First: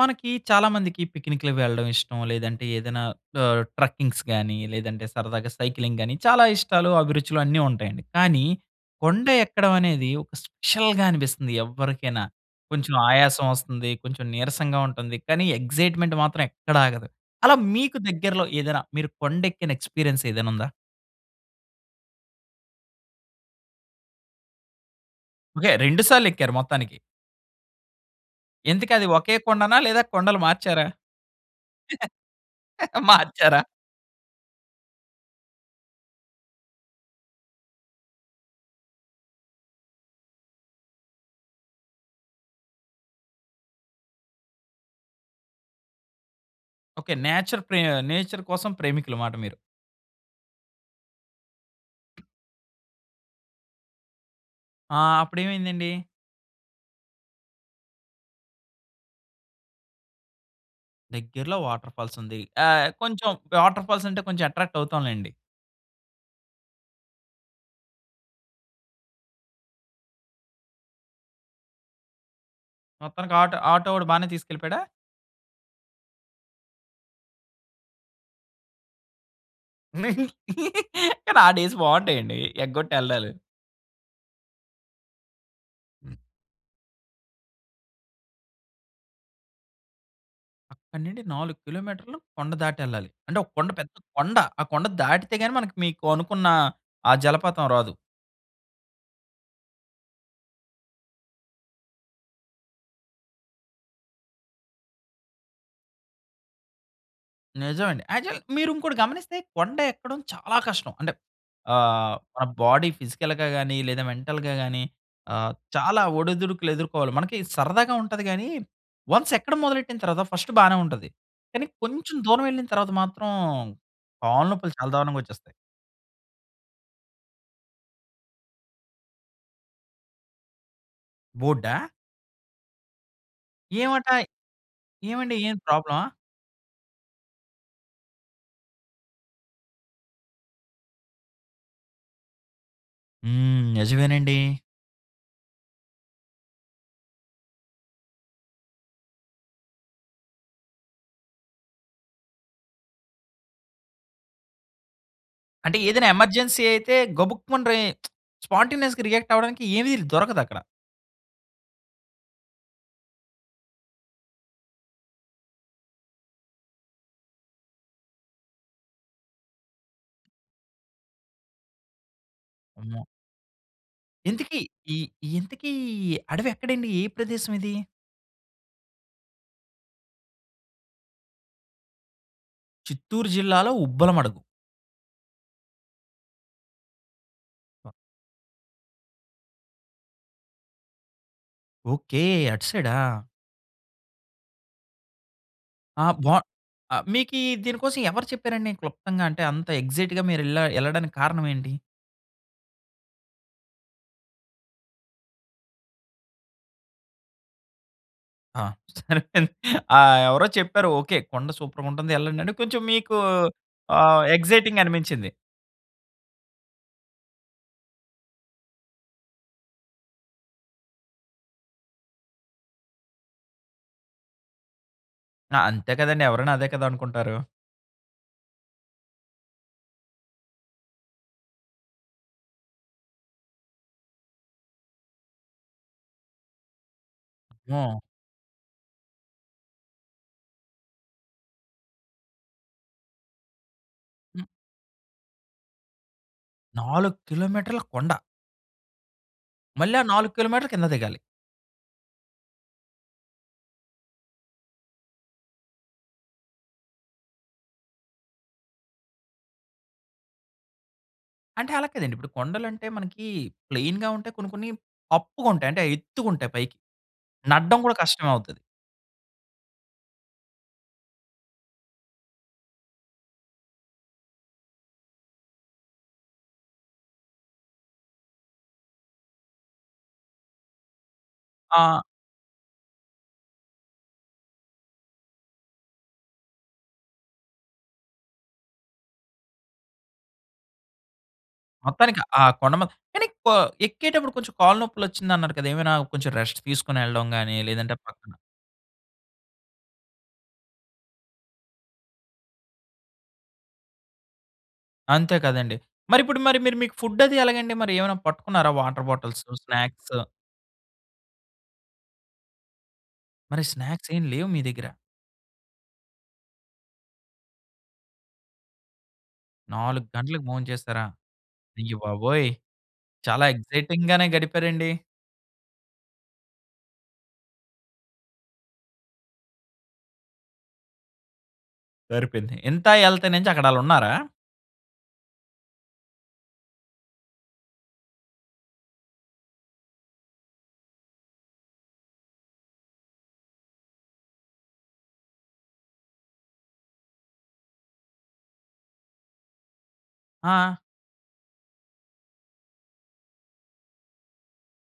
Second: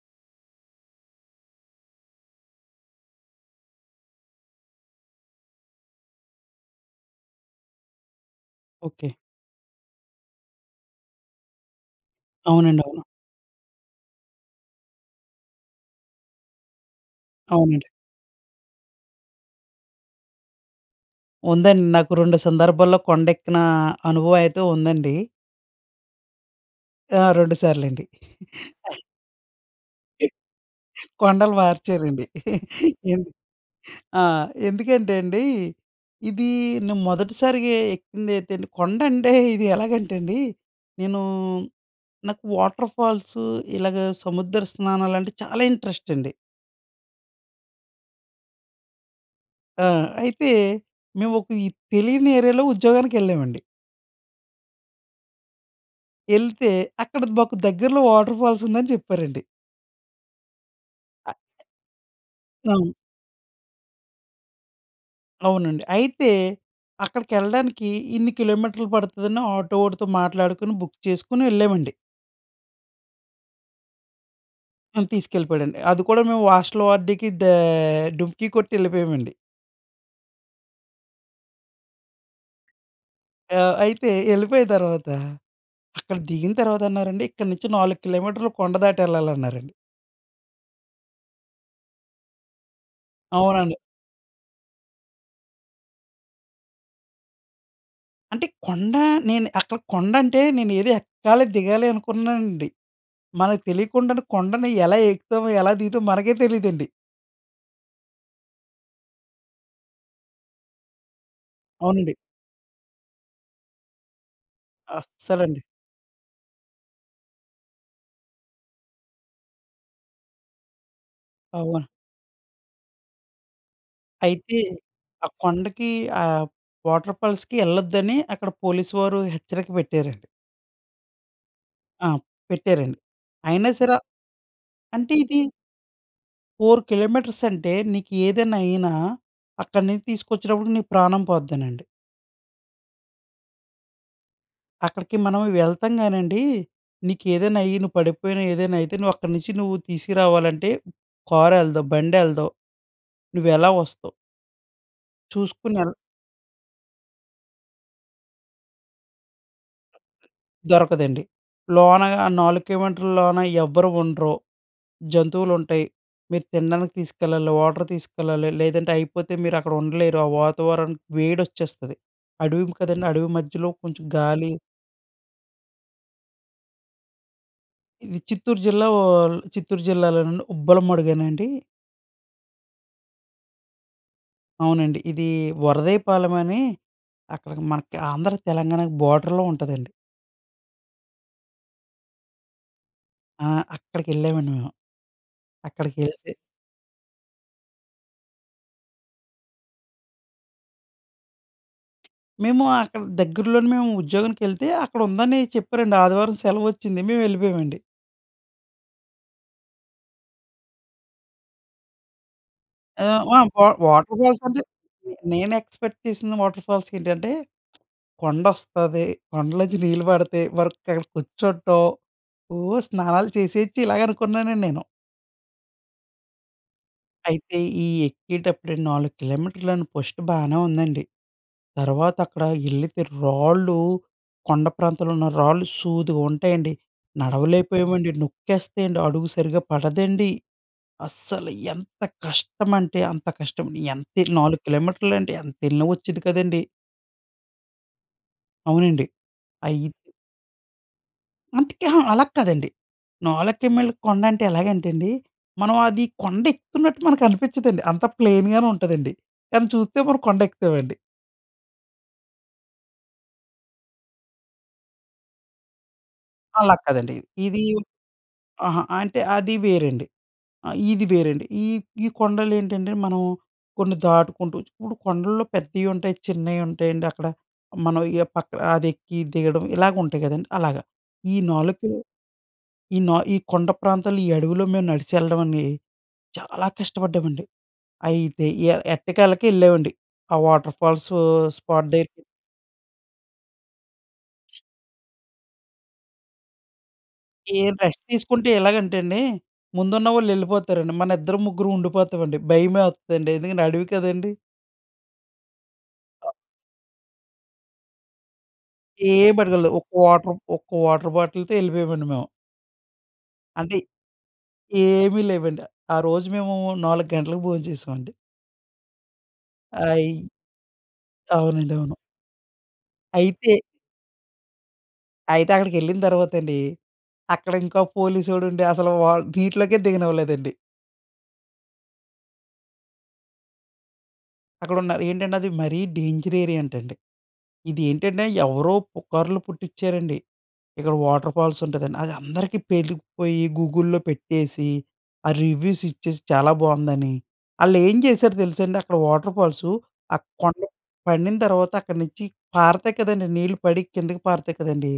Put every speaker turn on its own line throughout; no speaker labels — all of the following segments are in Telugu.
మనకి చాలామందికి పిక్నిక్‌లకి వెళ్ళడం ఇష్టం. లేదంటే ఏదైనా ఆహ్, ట్రక్కింగ్స్ గాని లేదంటే సరదాగా సైక్లింగ్ గాని చాలా ఇష్టాలు అభిరుచులు అన్నీ ఉంటాయండి. కానీ
ఓకే.
కొండ ఎక్కడం అనేది ఒక స్పెషల్‌గా అనిపిస్తుంది ఎవ్వరికైనా.
అవునండి.
కొంచెం
అవును.
ఆయాసం వస్తుంది. కొంచెం నీరసంగా ఉంటుంది. కానీ ఎక్సైట్‌మెంట్ మాత్రం ఎక్కడ ఆగదు. అలా
అవునండి.
మీకు దగ్గరలో ఏదైనా మీరు కొండెక్కిన ఎక్స్‌పీరియన్స్ ఏదైనా ఉందా?
ఉందండి. నాకు 2 సందర్భాల్లో కొండెక్కిన అనుభవమయితే ఉందండి.
ఓకే. 2 సార్లెక్కారు మొత్తానికి.
ఆ! 2 సార్లండి.
ఇంతకీ అది ఒకే కొండనా? లేదా కొండలు మార్చారా?
కొండలు మార్చారండి. ఎందు
మార్చారా?
ఆ! ఎందుకంటే అండి! ఇది నే మొదటిసారిగా ఎక్కిందియితే అండి కొండంటే ఇది ఎలాగంటే అండి నేను నాకు వాటర్‌ఫాల్సు ఇలాగ సముద్ర స్నానాలంటే చాలా ఇంట్రెస్ట్ అండి.
ఓకే. నేచర్ ప్రే నేచర్ కోసం ప్రేమికులు మాట మీరు.
ఆ! అయితే మేమొక ఈ తెలియని ఏరియా‌లో ఉద్యోగానికెళ్ళామండి.
ఆ! అప్పుడేమైందండి?
యెళ్తే! అక్కడ మాకు దగ్గరలో వాటర్‌ఫాల్స్ ఉందని చెప్పారండి. అ
దగ్గరలో వాటర్ఫాల్స్ ఉంది. ఆహ్,
అవును.
కొంచెం వాటర్ఫాల్స్ అంటే కొంచెం అట్రాక్ట్ అవుతాం లెండి.
అవునండి. అయితే, అక్కడికెళ్ళడానికి ఇన్ని కిలోమీటర్లు పడుతుందన్న ఆటో ఒడితో మాట్లాడుకొని బుక్ చేసుకొని ఎళ్ళామండి.
మొత్తానికి ఆటో, ఆటో ఓడు బానే తీసుకెళ్ళిపోయాడా?
హ్మ్. తీసుకెళ్ళిపోయాడండి. అది కూడా మేము వాస్టల్ వార్డ్‌కి దా డుమ్కి కొట్టి ఎళ్ళిపోయామండి.
కానీ, ఆ డేస్ బాగుంటాయి అండి. ఎగ్గొట్టి ఎల్డాలు.
ఆ! అయితే ఎళ్ళిపోయిన తర్వాత, అక్కడ దిగిన తర్వాత అన్నారండి. ఇక్కడి నుంచి 4 కిలోమీటర్లు కొండ దాటి ఎళ్ళాలన్నారండి.
అక్కడి నుండి 4 కిలోమీటర్లు కొండ దాటి ఎళ్ళాలి. అంటే ఒక కొండ
అవునండి.
పెద్ద కొండ. ఆ కొండ దాటితే గాని, మనకి మీకు అనుకున్న ఆ జలపాతం రాదు.
అంటే, కొండ నేను అక్కడ కొండ అంటే, నేను ఏదో ఎక్కాలి దిగాలి అనుకున్నానండి. మనకు తెలియకుండానే కొండని ఎలా ఎక్కుతామో, ఎలా దిగుతామో మనకే తెలీదండి.
నిజమండి. యాక్చువల్ మీరు ఇంకోటి గమనిస్తే, కొండ ఎక్కడం చాలా కష్టం. అంటే ఆహ్,
అవునండి.
మన బాడీ ఫిజికల్‌గా గాని, లేదా మెంటల్‌గా గాని. ఆహ్,
అస్సలండి.
చాలా ఒడిదుడుకులు ఎదుర్కోవాలి. మనకి సరదాగా ఉంటది గానీ, వన్స్ ఎక్కడం మొదలెట్టిన తరువాత ఫస్ట్ బానే ఉంటది. కానీ
అవును.
కొంచెం దూరం ఎళ్ళిన తరువాత మాత్రం కాళ్ళ
అయితే,
నొప్పులు చాలా దారుణంగా
ఆ
ఒచ్చేస్తాయి.
కొండకి ఆహ్, వాటర్ ఫాల్స్‌కి ఎళ్ళొద్దని అక్కడ పోలీస్ వారు హెచ్చరిక పెట్టారండి.
బోర్డా?
ఆ! పెట్టారండి. అయినా సరా
ఏమటా?
అంటే
ఏమండీ
ఇది
ఏమైనా ప్రాబ్లమా?
4 కిలోమీటర్స్ అంటే నీకేదైనా అయినా, అక్కడి నించి తీసుకొచ్చేటప్పుడికి నీకు ప్రాణం పోద్దనండి.
హ్మ్. నిజమేనండి.
అక్కడికి మనం వెళ్తాం గానండి. నీకేదైనా అయ్యి, నువ్వు పడిపోయిన, ఏదైనా అయితే, నువ్వు అక్కడి నుంచి నువ్వు తీసుకురావాలంటే కారెళ్ళదు, బండెళ్ళదు. నువ్వెలా వస్తావు? చూసుకొని
అంటే,
యెళ్
ఏదైనా ఎమర్జెన్సీ అయితే గబుక్కుమన రె స్పాంటేనియస్‌గా రియాక్ట్ అవ్వడానికి ఏవి ర్ దొరకదక్కడ.
దొరకదండి. లోనగా ఆ 4 కిలోమీటర్ల లోన ఎవ్వరూ ఉండరు. జంతువులుంటాయి. మీరు తినడానికి తీసుకెళ్లాలి. వాటర్ తీసుకెళ్ళాలి. లేదంటే అయిపోతే మీరు అక్కడ ఉండలేరు. ఆ వాతావరన్ వేడొచ్చేస్తది. అడవి మ్
అమ్మో!
కదండీ. అడవి మధ్యలో కొంచెం గాలి
ఇంతకీ, ఇ ఇంతకి అడవెక్కడండి? ఏ ప్రదేశం ఇది?
ఇది చిత్తూరు జిల్లా వోల్ చిత్తూరు జిల్లాలోనండి, ఉబ్బలమడుగేనండీ.
చిత్తూరు జిల్లాలో ఉబ్బలమడుగు
అవునండి. ఇది వరదయ్యపాలెమనీ, అక్కడకి మనకి ఆంధ్ర, తెలంగాణకి బోర్డర్‌లో ఉంటాదండి.
ఓకే. అటు సైడా!
ఆ! అక్కడికెళ్ళామండి మేము.
ఆ!
అక్కడికెళ్తే
బా ఆహ్, మీకీ దీనికోసం ఎవరు చెప్పారండి క్లుప్తంగా? అంటే అంత ఎక్సైట్‌‌గా మీరు ఎళ్ళ ఎళ్ళడానికి కారణం ఏంటి?
మేము అక్కడ దగ్గర్లోనే, మేము ఉద్యోగానికి ఎళ్తే, అక్కడ ఉందని చెప్పారండి. ఆదివారం సెలవు వచ్చింది. మేము ఎళ్ళిపోయామండి.
ఆ! సరిపోయింది. ఆహ్, ఎవరో చెప్పారు, ఓకే. కొండ సూపర్‌గుంటుంది ఎళ్ళండి. అంటే కొంచెం
ఆ!
మీకూ
వా వా వాటర్
ఆహ్,
ఫాల్స్ అంటే,
ఎక్సైటింగ్‌
నె
అనిపించింది.
నేను ఎక్స్‌పెక్ట్ చేసిన వాటర్ ఫాల్స్ ఏంటంటే, కొండొస్తది. కొండలో నుంచి నీళ్లు పడితే వరదకక్కడ కూర్చోటం. ఓహ్! స్నానాలు చేసేయొచ్చు, ఇలాగ అనుకున్నానండి నేను.
ఆ! అంతే కదండీ! ఎవరైనా అదే కదా! అనుకుంటారు.
అయితే ఈ ఎక్కేటప్పుడే 4 కిలోమీటర్లని ఫస్ట్ బానే ఉందండి. తర్వాత అక్కడ ఎళ్ళితే రాళ్ళూ, కొండ ప్రాంతంలో ఉన్న రాళ్ళు సూదుగుంటాయండి.
హ్మ్.
నడవలేకపోయామండి, నొక్కేస్తాయండి. అడుగు సరిగ్గా పడదండి. అస్సలు ఎంత కష్టం అంటే అంత కష్టం. ఎంతే
హ్మ్.
4 కిలోమీటర్లండి. ఎంత ఎళ్ళినా వచ్చేది కాదండి.
4 కిలోమీటర్ల కొండ!
అవునండి.
మళ్ళీ
అయ్యింది.
ఆ 4 కిలోమీటర్లు కింద దిగాలి.
అందుకే, అహా! అలా కాదండి. 4 కీ మైళ్ళ కొండంటే ఎలాగంటేండి, మనం అది కొండ ఎక్కుతున్నట్టు మనకు అనిపించదండి. అంత ప్లెయిన్‌గానే ఉంటదండి. కానీ చూస్తే మనం కొండ ఎక్కుతామండి.
అంటే, అలా కాదండి. ఇప్పుడు కొండలంటే మనకి, ప్లెయిన్‌గా ఉంటాయి. కొన్ని కొన్ని అప్పుగా ఉంటాయి. అంటే ఎత్తుగా ఉంటాయి పైకి.
అలాకాదండి. ఇది
నడ్డం కూడా కష్టమే అవుతది.
అహా! అంటే అది వేరండి. ఆ ఇది వేరండి. ఈ ఈ కొండలు ఏంటంటే, మనం కొన్ని దాటుకుంటూ ఇప్పుడు కొండల్లో పెద్దయి ఉంటాయి, చిన్నయి ఉంటాయండి అక్కడ. మనం ఏ పక్క అదెక్కి, దిగడం ఇలాగ ఉంటాయి కదండీ! అలాగ. ఈ నాలుకీ
ఆ
ఈ నా ఈ కొండ ప్రాంతాలు ఈ అడవిలో మేము నడిస్చి వెళ్ళడమండి అని చాలా కష్టపడ్డామండి. అయితే, ఎ ఎట్టకేలకి వెళ్ళామండి. ఆ వాటర్ ఫాల్సు స్పాట్
మొత్తానికి
దగ్గర
ఆ! కొండ మ కనిక్ ఆ! ఎక్కేటప్పుడు కొంచెం కాళ్ళు నొప్పులు వచ్చింది అన్నారు కదా! ఏమైనా కొంచెం రెస్ట్ తీసుకొని వెళ్ళడం గాని,
ఏం
లేదంటే
రెస్ట్
పక్కన
తీసుకుంటే ఎలాగంటే, అండి. ముందున్న వాళ్ళు వెళ్ళిపోతారండి. మన ఇద్దరు ముగ్గురు ఉండిపోతామండి. భయమేత్తడండి. ఎందుకంటే, అడవి కదండీ!
అంతే కదండీ! మరి
అ
ఇప్పుడు మరి మీరు మీకు ఫుడ్ అది ఎలాగండి మరి? ఏమైనా పట్టుకున్నారా వాటర్
ఏం
బాటిల్సు,
పటికెళ్ళలేదు. ఒక్క
స్నాక్స్.
వాటర్ ఒక్క వాటర్ బాటిల్‌తో వెళ్ళిపోయామండీ మేము.
మరి
అంటే,
స్నాక్స్ ఏమి లేవు మీ దగ్గర?
ఏమీ లేవండి. ఆ రోజు మేము నాలుగు గంటలకు భోం‌చేశామండి.
4
ఆయి
గంటలకి భోంచేస్తారా?
అవునండి.
అయ్య
అవును.
బాబోయ్! చాలా
అయితే...
ఎక్సైటింగ్‌గానే గడిపారండి.
అయితే అక్కడికెళ్ళిన తర్వాత అండీ, అక్కడ ఇంకోక పోలీసోడు ఉండి అసలు వాట్ నీటిలోకే దిగనివ్వలేదండి.
సరిపోయింది. ఇంతా ఎళ్తేనేంచి అక్కడాళ్ళున్నారా?
అక్కడున్నారు. ఏంటంటే అది మరీ డేంజర్ ఏరియా అంటండి. ఇది ఏంటంటే ఎవరో పుకార్లు పుట్టిచ్చారండి. ఇక్కడ వాటర్‌ఫాల్స్ ఉంటదని. అది అందరికీ పేటికిపోయీ, గూగుల్‌లో పెట్టేసి, ఆ రివ్యూస్ ఇచ్చేసి, చాలా బాగుందని. ఆళ్ళేం చేశారో తెలుసండి, అక్కడ వాటర్‌ఫాల్సు. ఆ కొండ మీద
ఆ!
పండిన తర్వాత అక్కడి నుంచి పారతాయి కదండీ, నీళ్ళు పడి కిందకి పారుతాయి కదండీ,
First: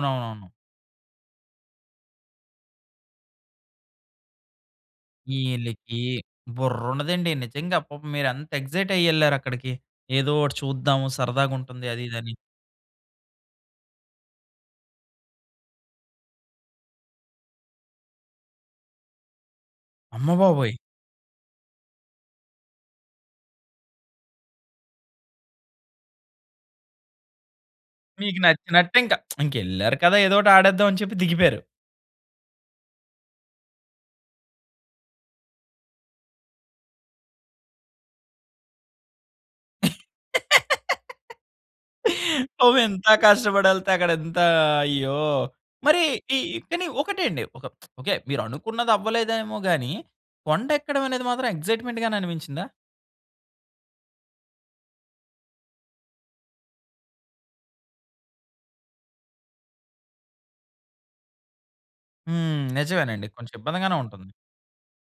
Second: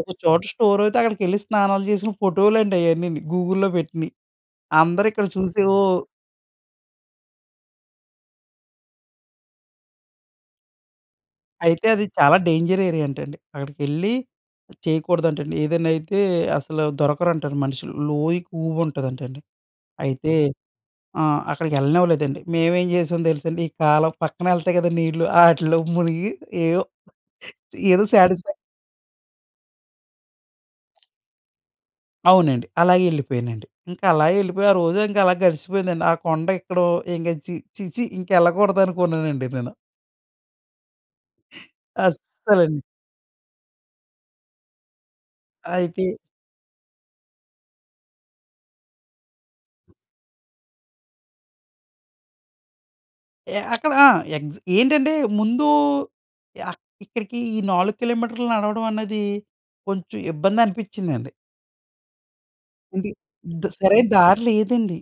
ఒక చోట స్టోర్ అయితే అక్కడికెళ్లి స్నానాలు చేసిన ఫోటోలండి అయన్నీని గూగుల్‌లో పెట్టినయి. అందరూ ఇక్కడ చూసి ఓహ్!
ఈళ్ళికీ, బుర్రుండదండి నిజంగా. పాపం మీరెంత ఎక్సైట్ అయ్యెళ్లారు అక్కడికి. ఏదోకటి చూద్దాము. సరదాగా ఉంటుంది
అయితే
అది,
అది
ఇది అని.
చాలా డేంజర్ ఏరియా అంటండి. అక్కడికెళ్లి చేయకూడదంటండి. ఏదైనా అయితే అసలు దొరకరంటండి మనుషులు. లోయెక్కువగా ఉంటదంటండి.
అమ్మ
అయితే
బాబోయ్!
ఆ! అక్కడికెళ్ళనివ్వలేదండి. మేమేం చేశాం తెలుసండి. ఈ కాలవ పక్కన ఎళ్తాయి కదా! నీళ్లు, ఆటిల్లో మునిగి ఏయో, ఏదో
మీకు
సాటిస్‌ఫై
నచ్చినట్టే ఇంకా. ఇంకెళ్లారు కదా! ఏదోకటి ఆడేద్దామని చెప్పి దిగిపేయారు.
అవునండి. అలాగే వెళ్ళిపోయానండి. ఇంకా అలాగే వెళ్ళిపోయి ఆ రోజే ఇంకా అలా గడిచిపోయిందండి. ఆ కొండ ఎక్కడో ఇంకా ఛీ ఛీ! ఛీ! ఇంకెళ్ళకూడదు అనుకున్నానండి నేను.
పాపం
అస్సలండి.
ఇంత కష్టపడి వెళ్తే అక్కడ ఎంత అయ్యో! మరి
అయితే
ఈ కాని ఒకటే అండి, ఓకే. మీరు అనుకున్నది అవ్వలేదేమోగాని, కొండ ఎక్కడం అనేది మాత్రం ఎగ్జైట్మెంట్‌గానే అనిపించిందా?
ఎ అక్కడ ఆ! ఎగ్జ్ ఏంటంటే, ముందు ఆహ్, ఇక్కడికి ఈ 4 కిలోమీటర్లు నడవడం అన్నది కొంచెం ఇబ్బంది అనిపించిందండి.
హ్మ్.
ఇది
నిజమేనండి. కొంచెం
ఇద్
ఇబ్బందిగానే
సరైన
ఉంటుంది.
దారి లేదండి.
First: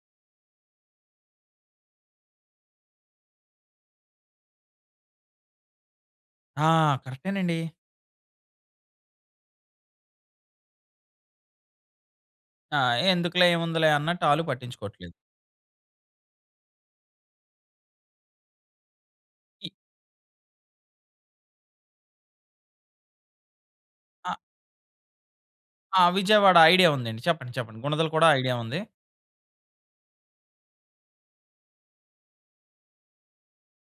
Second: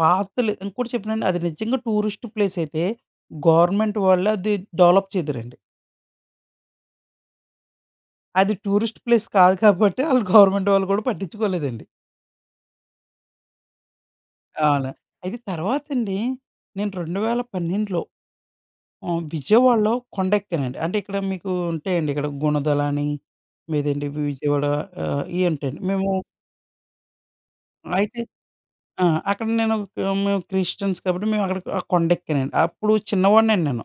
పాత్‌లు ఇంకోటి చెప్పానండి, అది నిజంగా టూరిస్ట్ ప్లేసైతే, గవర్నమెంట్ వాళ్ళే అది డెవలప్ చేద్దురండి.
ఆ! కరెక్టేనండి.
అది టూరిస్ట్ ప్లేస్ కాదు కాబట్టే ఆళ్ళు గవర్నమెంట్ వాళ్ళు కూడా పట్టించుకోలేదండి.
ఆ! ఎందుకులే, ఏముందిలే అన్నట్టు ఆళ్ళు
అవును.
పట్టించుకోవట్లేదు.
ఇది తర్వాత అండి. నేను 2012లో ఆహ్,
ఈ
విజయవాడలో కొండెక్కేనండి. అంటే, ఇక్కడ మీకు ఉంటాయండి. ఇక్కడ గుణదలని, లేదంటే
ఆ
విజయవాడ. ఆహ్, ఇవి ఉంటాయండి.
ఆ!
మేము
విజయవాడ ఐడియా ఉందండి. చెప్పండి. చెప్పండి. గుణదల
అయితే,
కూడా ఐడియా ఉంది.
ఆ! అక్కడ నేను మేము క్రిస్టియన్స్ కాబట్టి మేము అక్కడ ఆ కొండ ఎక్కానండి. అప్పుడు చిన్నవాడిని అండి నేను.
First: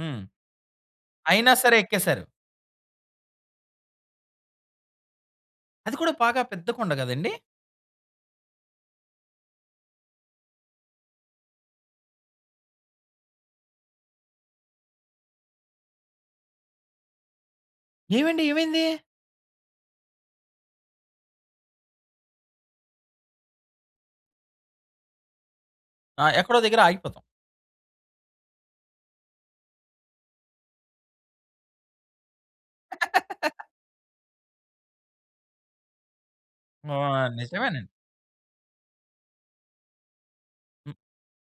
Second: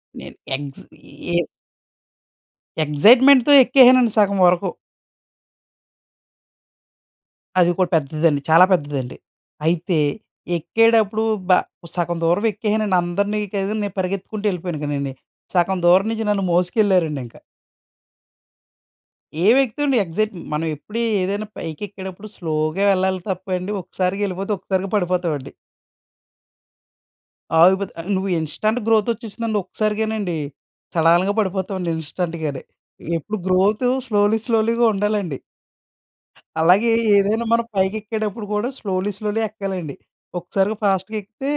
హ్మ్.
నేను ఎగ్స్ ఏ
అయినా సరే ఎక్కేసారు.
ఎక్సైట్మెంట్‌తో ఎక్కేసానండి సగం వరకు.
అది కూడా బాగా పెద్ద కొండ గదండీ!
అది కూడా పెద్దదండి, చాలా పెద్దదండి. అయితే, ఎక్కేటప్పుడు బ సగం దూరం ఎక్కేసానండి. అందరిని కాదని, నేను పరిగెత్తుకుంటూ యెళ్ళిపోయాను గానండి. సగం దూరం నుంచి నన్ను మోసుకెళ్లారండి ఇంకా.
ఏమండి? ఏమైంది?
ఏం ఎక్కుతామండి? ఎగ్సైట్ మనం ఎప్పుడూ ఏదైనా పైకెక్కేటప్పుడు స్లోగా యెళ్ళాలి తప్పండి. ఒక్కసారిగా వెళ్ళిపోతే ఒక్కసారిగా పడిపోతామండి.
ఆ! ఎక్కడో దగ్గర ఆగిపోతాం.
ఆగిపోతే ఆహ్, నువ్వు ఇన్‌స్టంట్ గ్రోత్ వచ్చేసిందంటే ఒక్కసారిగానండి. సడాలుగా పడిపోతామండి ఇన్‌స్టంట్‌గానే. ఎప్పుడు గ్రోత్ స్లోలీ స్లోలీగా ఉండాలండి. అలాగే
ఆ!
ఏదైనా మనం
నిజమేనండి.
పైకెక్కేప్పుడు కూడా, స్లోలీ స్లోలీ ఎక్కాలండి. ఒక్కసారిగా ఫాస్ట్‌గా ఎక్కితే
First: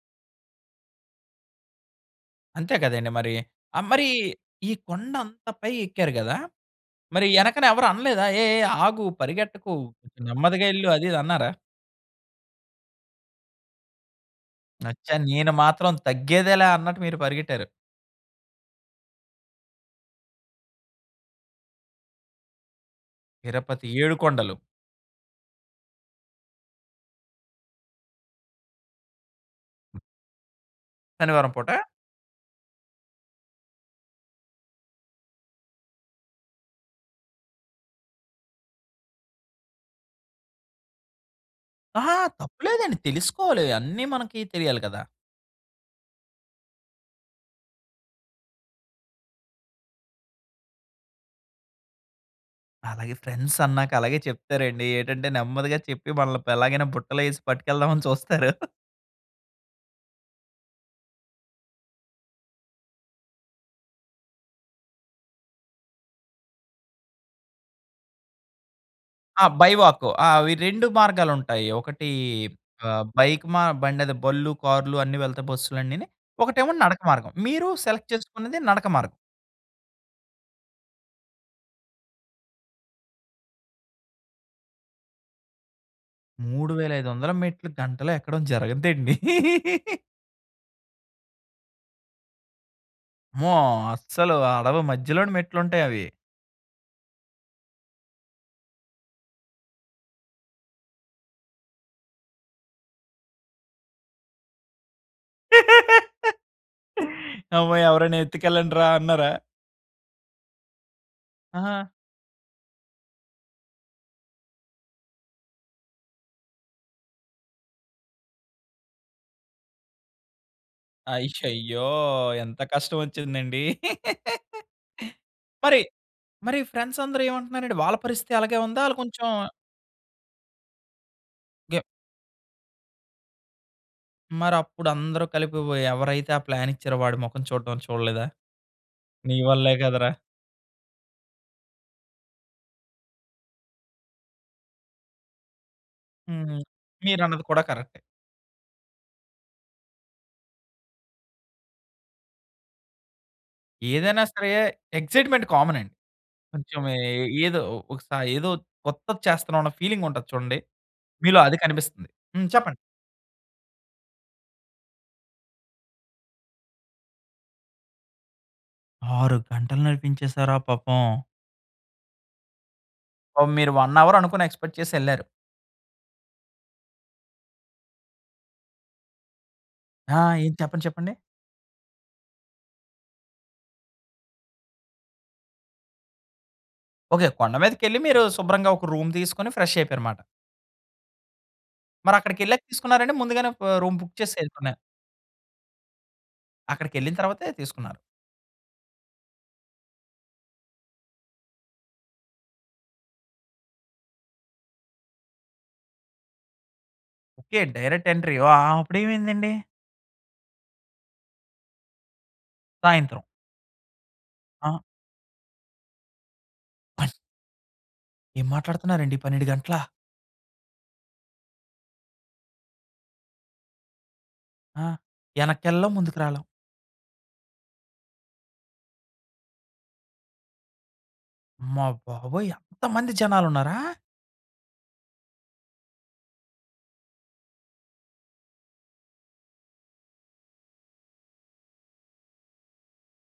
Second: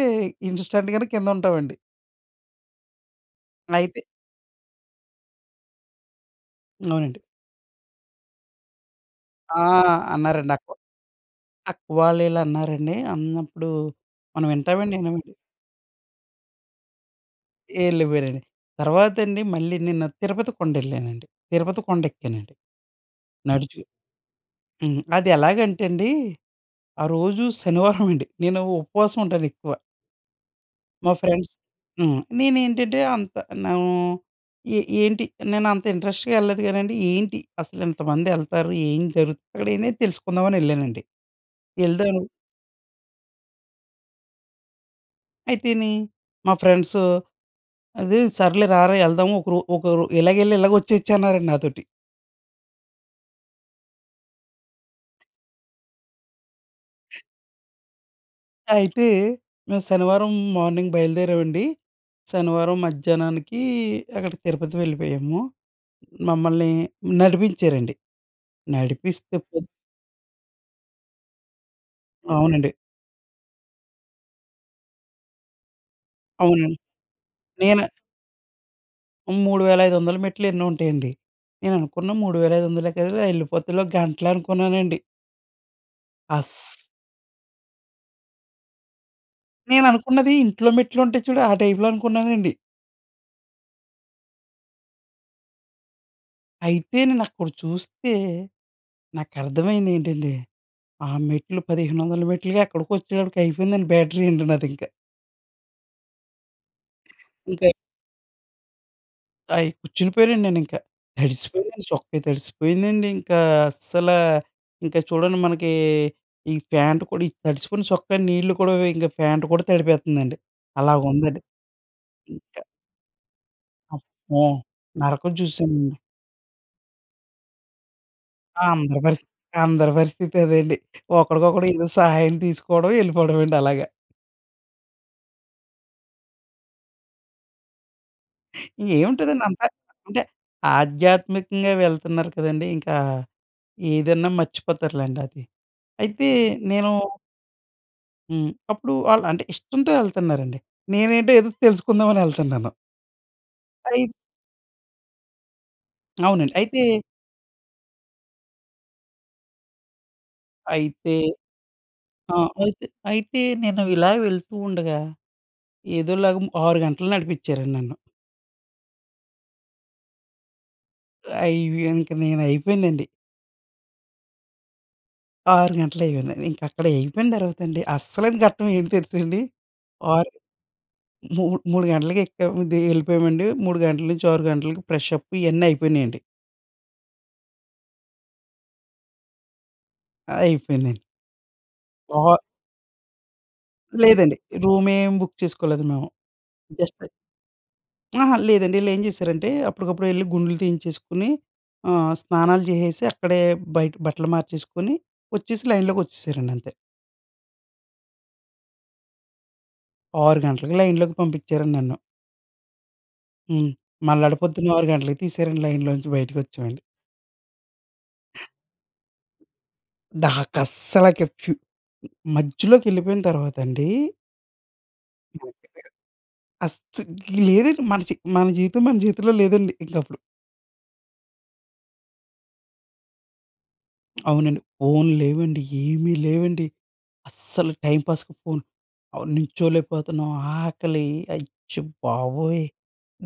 ఇన్‌స్టంట్‌గానే కిందుంటామండి.
అంతే గదండీ మరి. ఆహ్,
అయితే
మరి ఈ కొండ అంత పైకి ఎక్కారు గదా!
అవునండి.
మరి యెనకన ఎవరు అనలేదా? "ఏ ఏ ఆగు
ఆ!
పరిగెట్టకు
అన్నారండి
నెమ్మదిగా
అక్క,
యెళ్ళు" అది ఇది అన్నారా?
అక్క వాళ్ళు ఇలా అన్నారండి. అన్నప్పుడు, మనం వింటామండి
అచ్చా!
ఏమన్న.
నేను మాత్రం తగ్గేదేలా అన్నట్టు మీరు పరిగెట్టారు.
యెల్లిపోయానండి. తర్వాతండి మళ్ళీ నిన్న తిరుపతి కొండెళ్ళానండి. తిరుపతి కొండెక్కానండి. నడిచి.
తిరపతి ఏడుకొండలు.
హ్మ్. అది ఎలాగంటే అండి, ఆ రోజు శనివారం అండి. నేను ఉపవాసం ఉంటాను ఎక్కువ. మా
శనివారం
ఫ్రెండ్స్
పూటా?
హ్మ్. నేనేంటంటే అంత నూ ఏ ఏంటి నేను అంత ఇంట్రెస్ట్‌గా ఎళ్ళలేదు కానండి. ఏంటి? అసలు ఇంతమంది ఎళ్తారు. ఏం జరుగుతుంది? అక్కడనే తెలుసుకుందాం అని ఎళ్ళానండి.
ఆహా!
ఎళ్దాను
తప్పు లేదండి తెలుసుకోవాలి. అన్నీ మనకి తెలియాలి కదా!
అయితేనీ, మా ఫ్రెండ్సు, అది సర్లే రారా ఎళ్దాము. ఒకరో ఒకరు ఇలాగెళ్ళి ఇలాగొచ్చేయచ్చన్నారండి నాతోటి.
అలాగే ఫ్రెండ్స్ అన్నాక అలాగే చెప్తారండి. ఏటంటే, నెమ్మదిగా చెప్పి వాళ్ళని ఎలాగైనా బుట్టలు వేసి పట్టుకెళ్దాం అని చూస్తారు.
అయితే, మేము శనివారం మార్నింగ్ బయలుదేరామండి. శనివారం మధ్యాహ్నానికి అక్కడికి తిరుపతి వెళ్ళిపోయాము. మమ్మల్ని నడిపించారండి. నడిపిస్తే
ఆ!
పో
బై వాకు. ఆ! అవి 2 మార్గాలుంటాయి. ఒకటి
అవునండి.
ఆహ్, బైక్ మా బండదో, బళ్ళు, కార్‌లు అన్ని వెళతాయి బస్సులన్నీని. ఒకటేమో
అవునండి.
నడక మార్గం. మీరు
నేను
సెలెక్ట్ చేసుకున్నది నడక మార్గం.
3500ల మెట్లు ఎన్నో ఉంటాయండి. నేను అనుకున్న మూడు వేల ఐదు వందలేకదలే ఎళ్ళిపోతలే ఓ గంటలో అనుకున్నానండి.
మూడు
అస్స్
వేల ఐదు వందల మెట్లు గంటలో ఎక్కడం జరగదండి.
నేననుకున్నది ఇంట్లో మెట్లు ఉంటాయి చూడు, ఆ టైప్‌లో అనుకున్నానండి.
అమ్మో! అస్సలు అడవి మధ్యలోనే మెట్లుంటాయవి.
అయితే నేనక్కడ చూస్తే, నాకు అర్థమైంది ఏంటంటే, ఆ మెట్లు 1500ల మెట్లుకి అక్కడికొచ్చేటప్పటికి అయిపోయిందండి బ్యాటరీ అండి నాదింక. ఇంకా
అమ్మో! ఎవరైనా ఎత్తుకెళ్ళండ్రా అన్నారా?
ఆయ్ కుచ్చుండిపోయానండి నేనింకా. తడిసిపోయిందండి
ఆహా!
చొక్కా, తడిసిపోయిందండి. ఇంకా అస్సల, ఇంకా చూడండి మనకి ఈ ప్యాంట్ కూడా ఈ తడిసిపోయిన చొక్క నీళ్లు కూడా ఇంకా ప్యాంట్ కూడా తడిపేత్తందండి. అలాగుందండి.
అయ్యయ్యో! ఎంత కష్టమొచ్చిందండి.
అమ్మో! నరకం
మరి,
చూసానండి.
మరి ఫ్రెండ్స్ అందరూ ఏమంటున్నారండి? వాళ్ళ పరిస్థితి అలాగే ఉందా? ఆళ్ళు
అందరి
కొంచెం
పరిస్థితి అందరి పరిస్థితి అదేండి. ఒకడికొకడు ఏదో సహాయం తీసుకోవడం. యెళ్ళిపోవడం అండి అలాగ.
మరప్పుడు అందరు కలిపి బోయి ఎవరైతే ఆ ప్లాన్ ఇచ్చారో, వాడి మొఖం చూడడం చూడలేదా? నీ
ఏముంటదండి అంతా!
వల్లే కదరా.
అంటే ఆధ్యాత్మికంగా వెళ్తున్నారు కదండీ! ఇంకా ఏదన్నా మర్చిపోతారులెండి అది. అయితే
హ్మ్.
నేను
మీరన్నది కూడా కరెక్టే.
హ్మ్. అప్పుడు ఆళ్ళు, అంటే ఇష్టంతో వెళ్తున్నారండి. నేనేంటో ఏదో తెలుసుకుందాం అనెళ్తన్నాను. అయిత్
ఏదైనా సరే ఎగ్జైట్మెంట్ కామన్ అండి.
అవునండి. అయితే...
కొంచెం ఏ ఏదో ఒకస ఏదో కొత్తది చేస్తున్నాం అన్న ఫీలింగ్ ఉంటది చూడండి.
అయితే,
మీలో అది కనిపిస్తుంది.
ఆ!
హ్మ్. చెప్పండి.
అయితే అయితే నేను ఇలా వెళ్తూ ఉండగా, ఏదోలాగా 6 గంటలు నడిపించారు నన్ను.
6 గంటలు నడిపించేసారా పాపం.
అయ్ వి ఇంక నేను అయిపోయిందండి.
పాపం మీరు 1 అవర్ అనుకుని ఎక్స్‌పెక్ట్ చేసెళ్లారు.
6 గంటలు అయిపోయింది. ఇంక అక్కడ అయిపోయిన తర్వాత అండి. అస్సలైన ఘట్టం ఏమి తెలుసండి!
ఆ!
ఆరు
ఏది, చెప్పండి, చెప్పండి.
మూ మూడు గంటలకి ఎక్కాం దిగి వెళ్ళిపోయామండి. 3 గంటల నుంచి 6 గంటలకి ఫ్రెష్ అప్ ఇవన్నీ అయిపోయినాయండి.
ఓకే. కొండ మీదకెళ్లి మీరు శుభ్రంగా ఒక రూమ్ తీసుకొని ఫ్రెష్ అయిపోయారు మాట.
అయిపోయిందండి.
మరి అక్కడికి వెళ్ళాక తీసుకున్నారండి. ముందుగానే ఆహ్, రూమ్ బుక్ చేసి
లేదండి.
వెళ్ళిపోయారా?
రూమ్ ఏం బుక్ చేసుకోలేదు మేము.
అక్కడికి
జస్ట్
వెళ్ళిన తరువాతే తీసుకున్నారు.
అహా! లేదండి. వీళ్ళు ఏం చేశారంటే, అప్పటికప్పుడు వెళ్లి గుండ్లు తీయించేసుకొని ఆహ్, స్నానాలు చేసేసి, అక్కడే బయట బట్టలు మార్చేసుకొని, వచ్చేసి లైన్‌లోకి వచ్చేసారండి అంతే.
ఓకే. Direct entry. వ ఆ! ఆ! అప్పుడు ఏమైందండి?
6 గంటలకి లైన్‌లోకి పంపించారు నన్ను.
సాయంత్రం.
హ్మ్. మళ్ళాడు పొద్దున్న
ఆ!
6 గంటలకి తీసారండి, లైన్‌లో నుంచి బయటికి వచ్చామండి.
ఏం మాట్లాడుతున్నారండి. 12 గంటలా?
నాకసలకి ఫ్యు మధ్యలోకి ఎళ్ళిపోయిన తర్వాత అండి
ఆ! యనక్కేళ్ళేం. ముందుకు రాలేం.
అస్స ఇక లేదండి. మన చె మన జీవితం మన చేతుల్లో లేదండి. ఇంకప్పుడు.
అమ్మ బాబోయ్! అంత మంది జనాలు ఉన్నారా?
అవునండి. ఫోన్లు లేవండి. ఏమీ లేవండి. అస్సలు టైంపాస్‌కి ఫోన్ అవును. నిల్చోలేకపోతున్నాం ఆకలి, అచ్చ బాబోయ్!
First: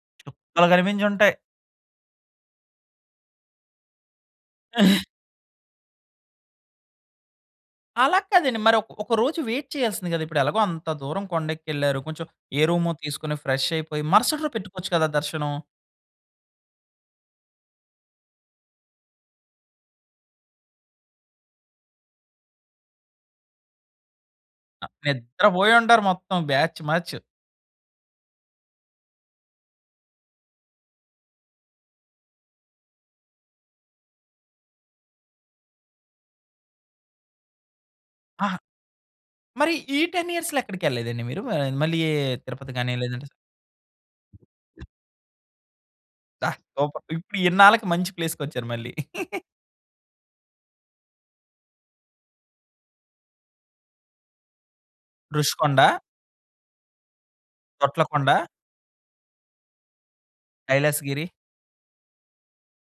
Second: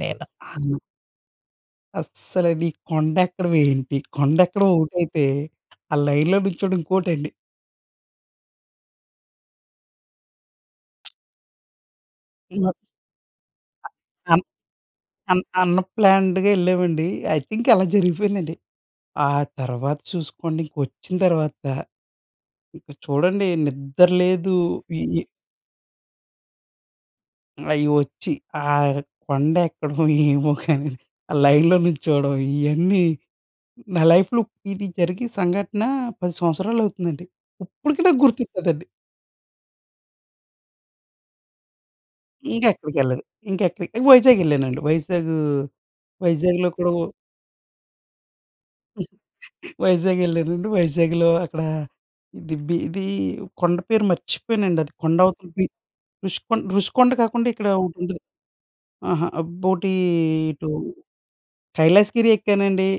నేను అం
చుక్కలు కనిపించి ఉంటాయి.
అస్సలు, ఈ కొండ ఎక్కడం ఏంటి? కొండ ఎక్కడం ఒకటైతే, ఆ! లైన్‌లో నిల్చోవడం ఇంకోటండి.
అలా కాదండి. మరి ఒ ఒక రోజు వైట్ చేయాల్సింది కదా! ఇప్పుడు ఎలగో అంత దూరం కొండెక్కేళ్ళారు. కొంచెం ఏ రూమో తీసుకొని ఫ్రెష్
అన్
అయిపోయి, మరుసటి
అన్
రోజు పెట్టుకోవచ్చు కదా
అన్
దర్శనం.
అన్‌ప్లాన్‌డ్‌గా ఎళ్ళామండి. ఐ థింక్ అలా జరిగిపోయిందండి. ఆ తర్వాత చూసుకోండి ఇంకొచ్చిన తర్వాత, ఇంకా చూడండి నిద్ర లేదు, వియి
నిద్ర పోయి ఉంటారు మొత్తం బ్యాచ్ మ్యాచ్.
అయి వచ్చి, ఆహ్, కొండ ఎక్కడం ఏవో గనీ, ఆ లైన్‌లో నిల్చోవడం ఇయన్నీ నా లైఫ్‌లో ఇది జరిగి సంఘటనా, 10 సంవత్సరాలు అవుతుందండి. ఇప్పటికి నాకు
ఆహ్,
గుర్తుంటదండి.
మరి ఈ 10 ఇయర్స్‌లో ఎక్కడికెళ్ళేదండి మీరు? ఆహ్, మళ్ళీ
ఇంకా
తిరుపతి గాని
ఎక్కడికెళ్ళేదు.
లేదంటే స
ఇంకా ఎక్కడి వైజాగ్ ఎళ్ళానండి. వైజాగ్
దా
వైజాగ్‌లో కూడా
సూపర్.
ఓ
ఇప్పుడు ఇన్నాళ్ళకి మంచి ప్లేస్‌కొచ్చారు మళ్ళీ.
వైజాగ్ ఎళ్ళానండి. వైజాగ్‌లో అక్కడా, దిబీది కొండ పేరు మర్చిపోయానండి. అది కొండ అవతలకి,
రుషికొండా?
రుషికొండ రుషికొండ కాకుండా ఇక్కడ ఒకటి ఉంటది,
తొట్లకుండా?
అహా! అబ్బోటీ ఇటు,
కైలాసగిరి?
కైలాసగిరి ఎక్కానండి.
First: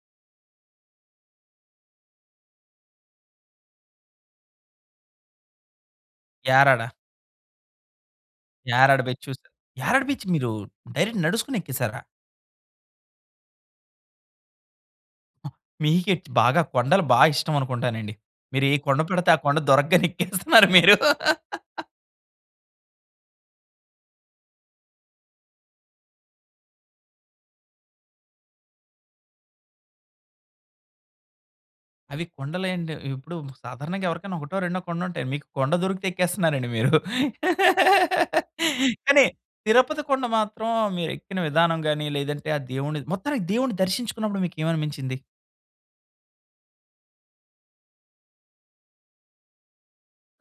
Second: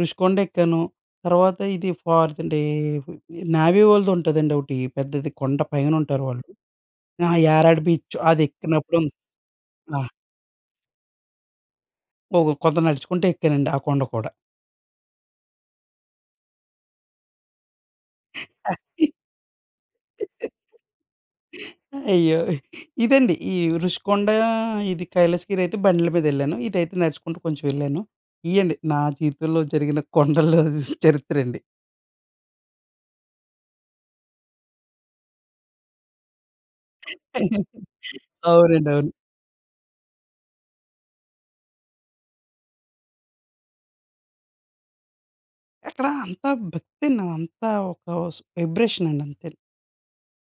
రుషికొండ ఎక్కాను. తర్వాత ఇది ఫార్ద్ డే, నావీ వాళ్ళది ఉంటుందండి ఒకటి. పెద్దది కొండ పైన ఉంటారు వాళ్ళు.
యారాడ.
అహా! యారాడ బీచ్ అది ఎక్కినప్పుడు
యారాడ
ఉన్
బీచ్ చూస్తే యారాడ
ఆహ్.
బీచ్ మీరు, డైరెక్ట్ నడుచుకొని ఎక్కేసారా?
ఒక కొంత నడుచుకుంటా ఎక్కానండి ఆ కొండ కూడా.
మీకేటి బాగా కొండలు బా ఇష్టం అనుకుంటానండి. మీరు ఏ కొండ పెడితే ఆ కొండ దొరకగానే ఎక్కేస్తున్నారు మీరు.
అయ్యో! ఇదండి ఈ రుషికొండ, ఇది కైలాసగిరి అయితే బండ్ల మీద ఎళ్ళాను. ఇదైతే నడుచుకుంటూ కొంచెం ఎళ్ళాను. ఇయ్యండి నా జీవితంలో జరిగిన కొండల్లో చరిత్ర అండి.
అవి కొండలెండి. ఇప్పుడు సాధారణంగా ఎవరికైనా ఒకటో రెండో కొండలుంటాయి. మీకు కొండ దొరికితే ఎక్కేస్తున్నారండి మీరు.
అవునండి అవును.
కానీ తిరుపతి కొండ మాత్రం మీరు ఎక్కిన విధానం గాని, లేదంటే ఆ దేవుని మొత్తానికి దేవుని దర్శించుకున్నప్పుడు మీకేమనిబించింది?
ఎక్కడ అంతా భక్తి‌ న అంతా ఒక వస్ వైబ్రేషన్ అండి అంతె.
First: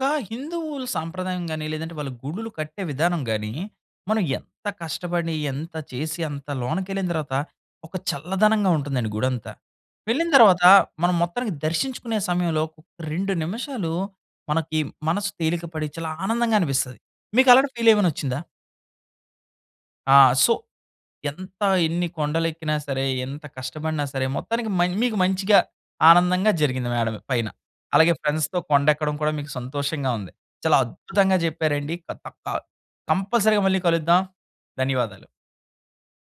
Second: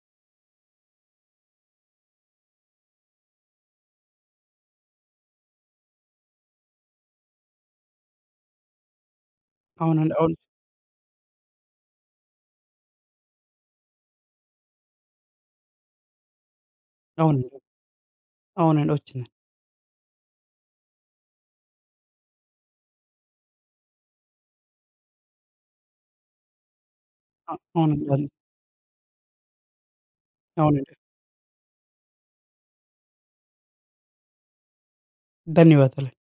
ఒక హిందువులు సాంప్రదాయం గాని, లేదంటే వాళ్ళు గుడులు కట్టే విధానం గాని, మనం ఎంత కష్టపడి ఎంత చేసి అంత లోనకెళ్ళిన దర్వాత ఒక చల్లదనంగా ఉంటుందండి గుడంతా.
అవునండి
వెళ్ళిన
అవును.
దర్వాత మనం మొత్తానికి దర్శించుకునే సమయంలో, 2 నిమిషాలు మనకి మనసు తేలిక పడి చాలా ఆనందంగా అనిపిస్తది.
అవునండి.
మీకలాంటి ఫీల్ ఏమన్నా ఒచ్చిందా?
అవునండి ఒచ్చింది.
ఆ! సో, ఎంత ఎన్ని కొండలు ఎక్కినా సరే, ఎంత కష్టపడినా సరే, మొత్తానికి మన్ మీకు మంచిగా ఆనందంగా జరిగింది మేడలో పైన.
ఆ! అవునండి.
అలాగే
ధన్య్
ఫ్రెండ్స్‌తో కొండెక్కడం కూడా మీకు సంతోషంగా ఉంది. చాలా
అవునండి.
అద్భుతంగా చెప్పారండి. కంపల్సరీగా మళ్ళీ కలుద్దాం. ధన్యవాదాలు.
ధన్యవాదాలు.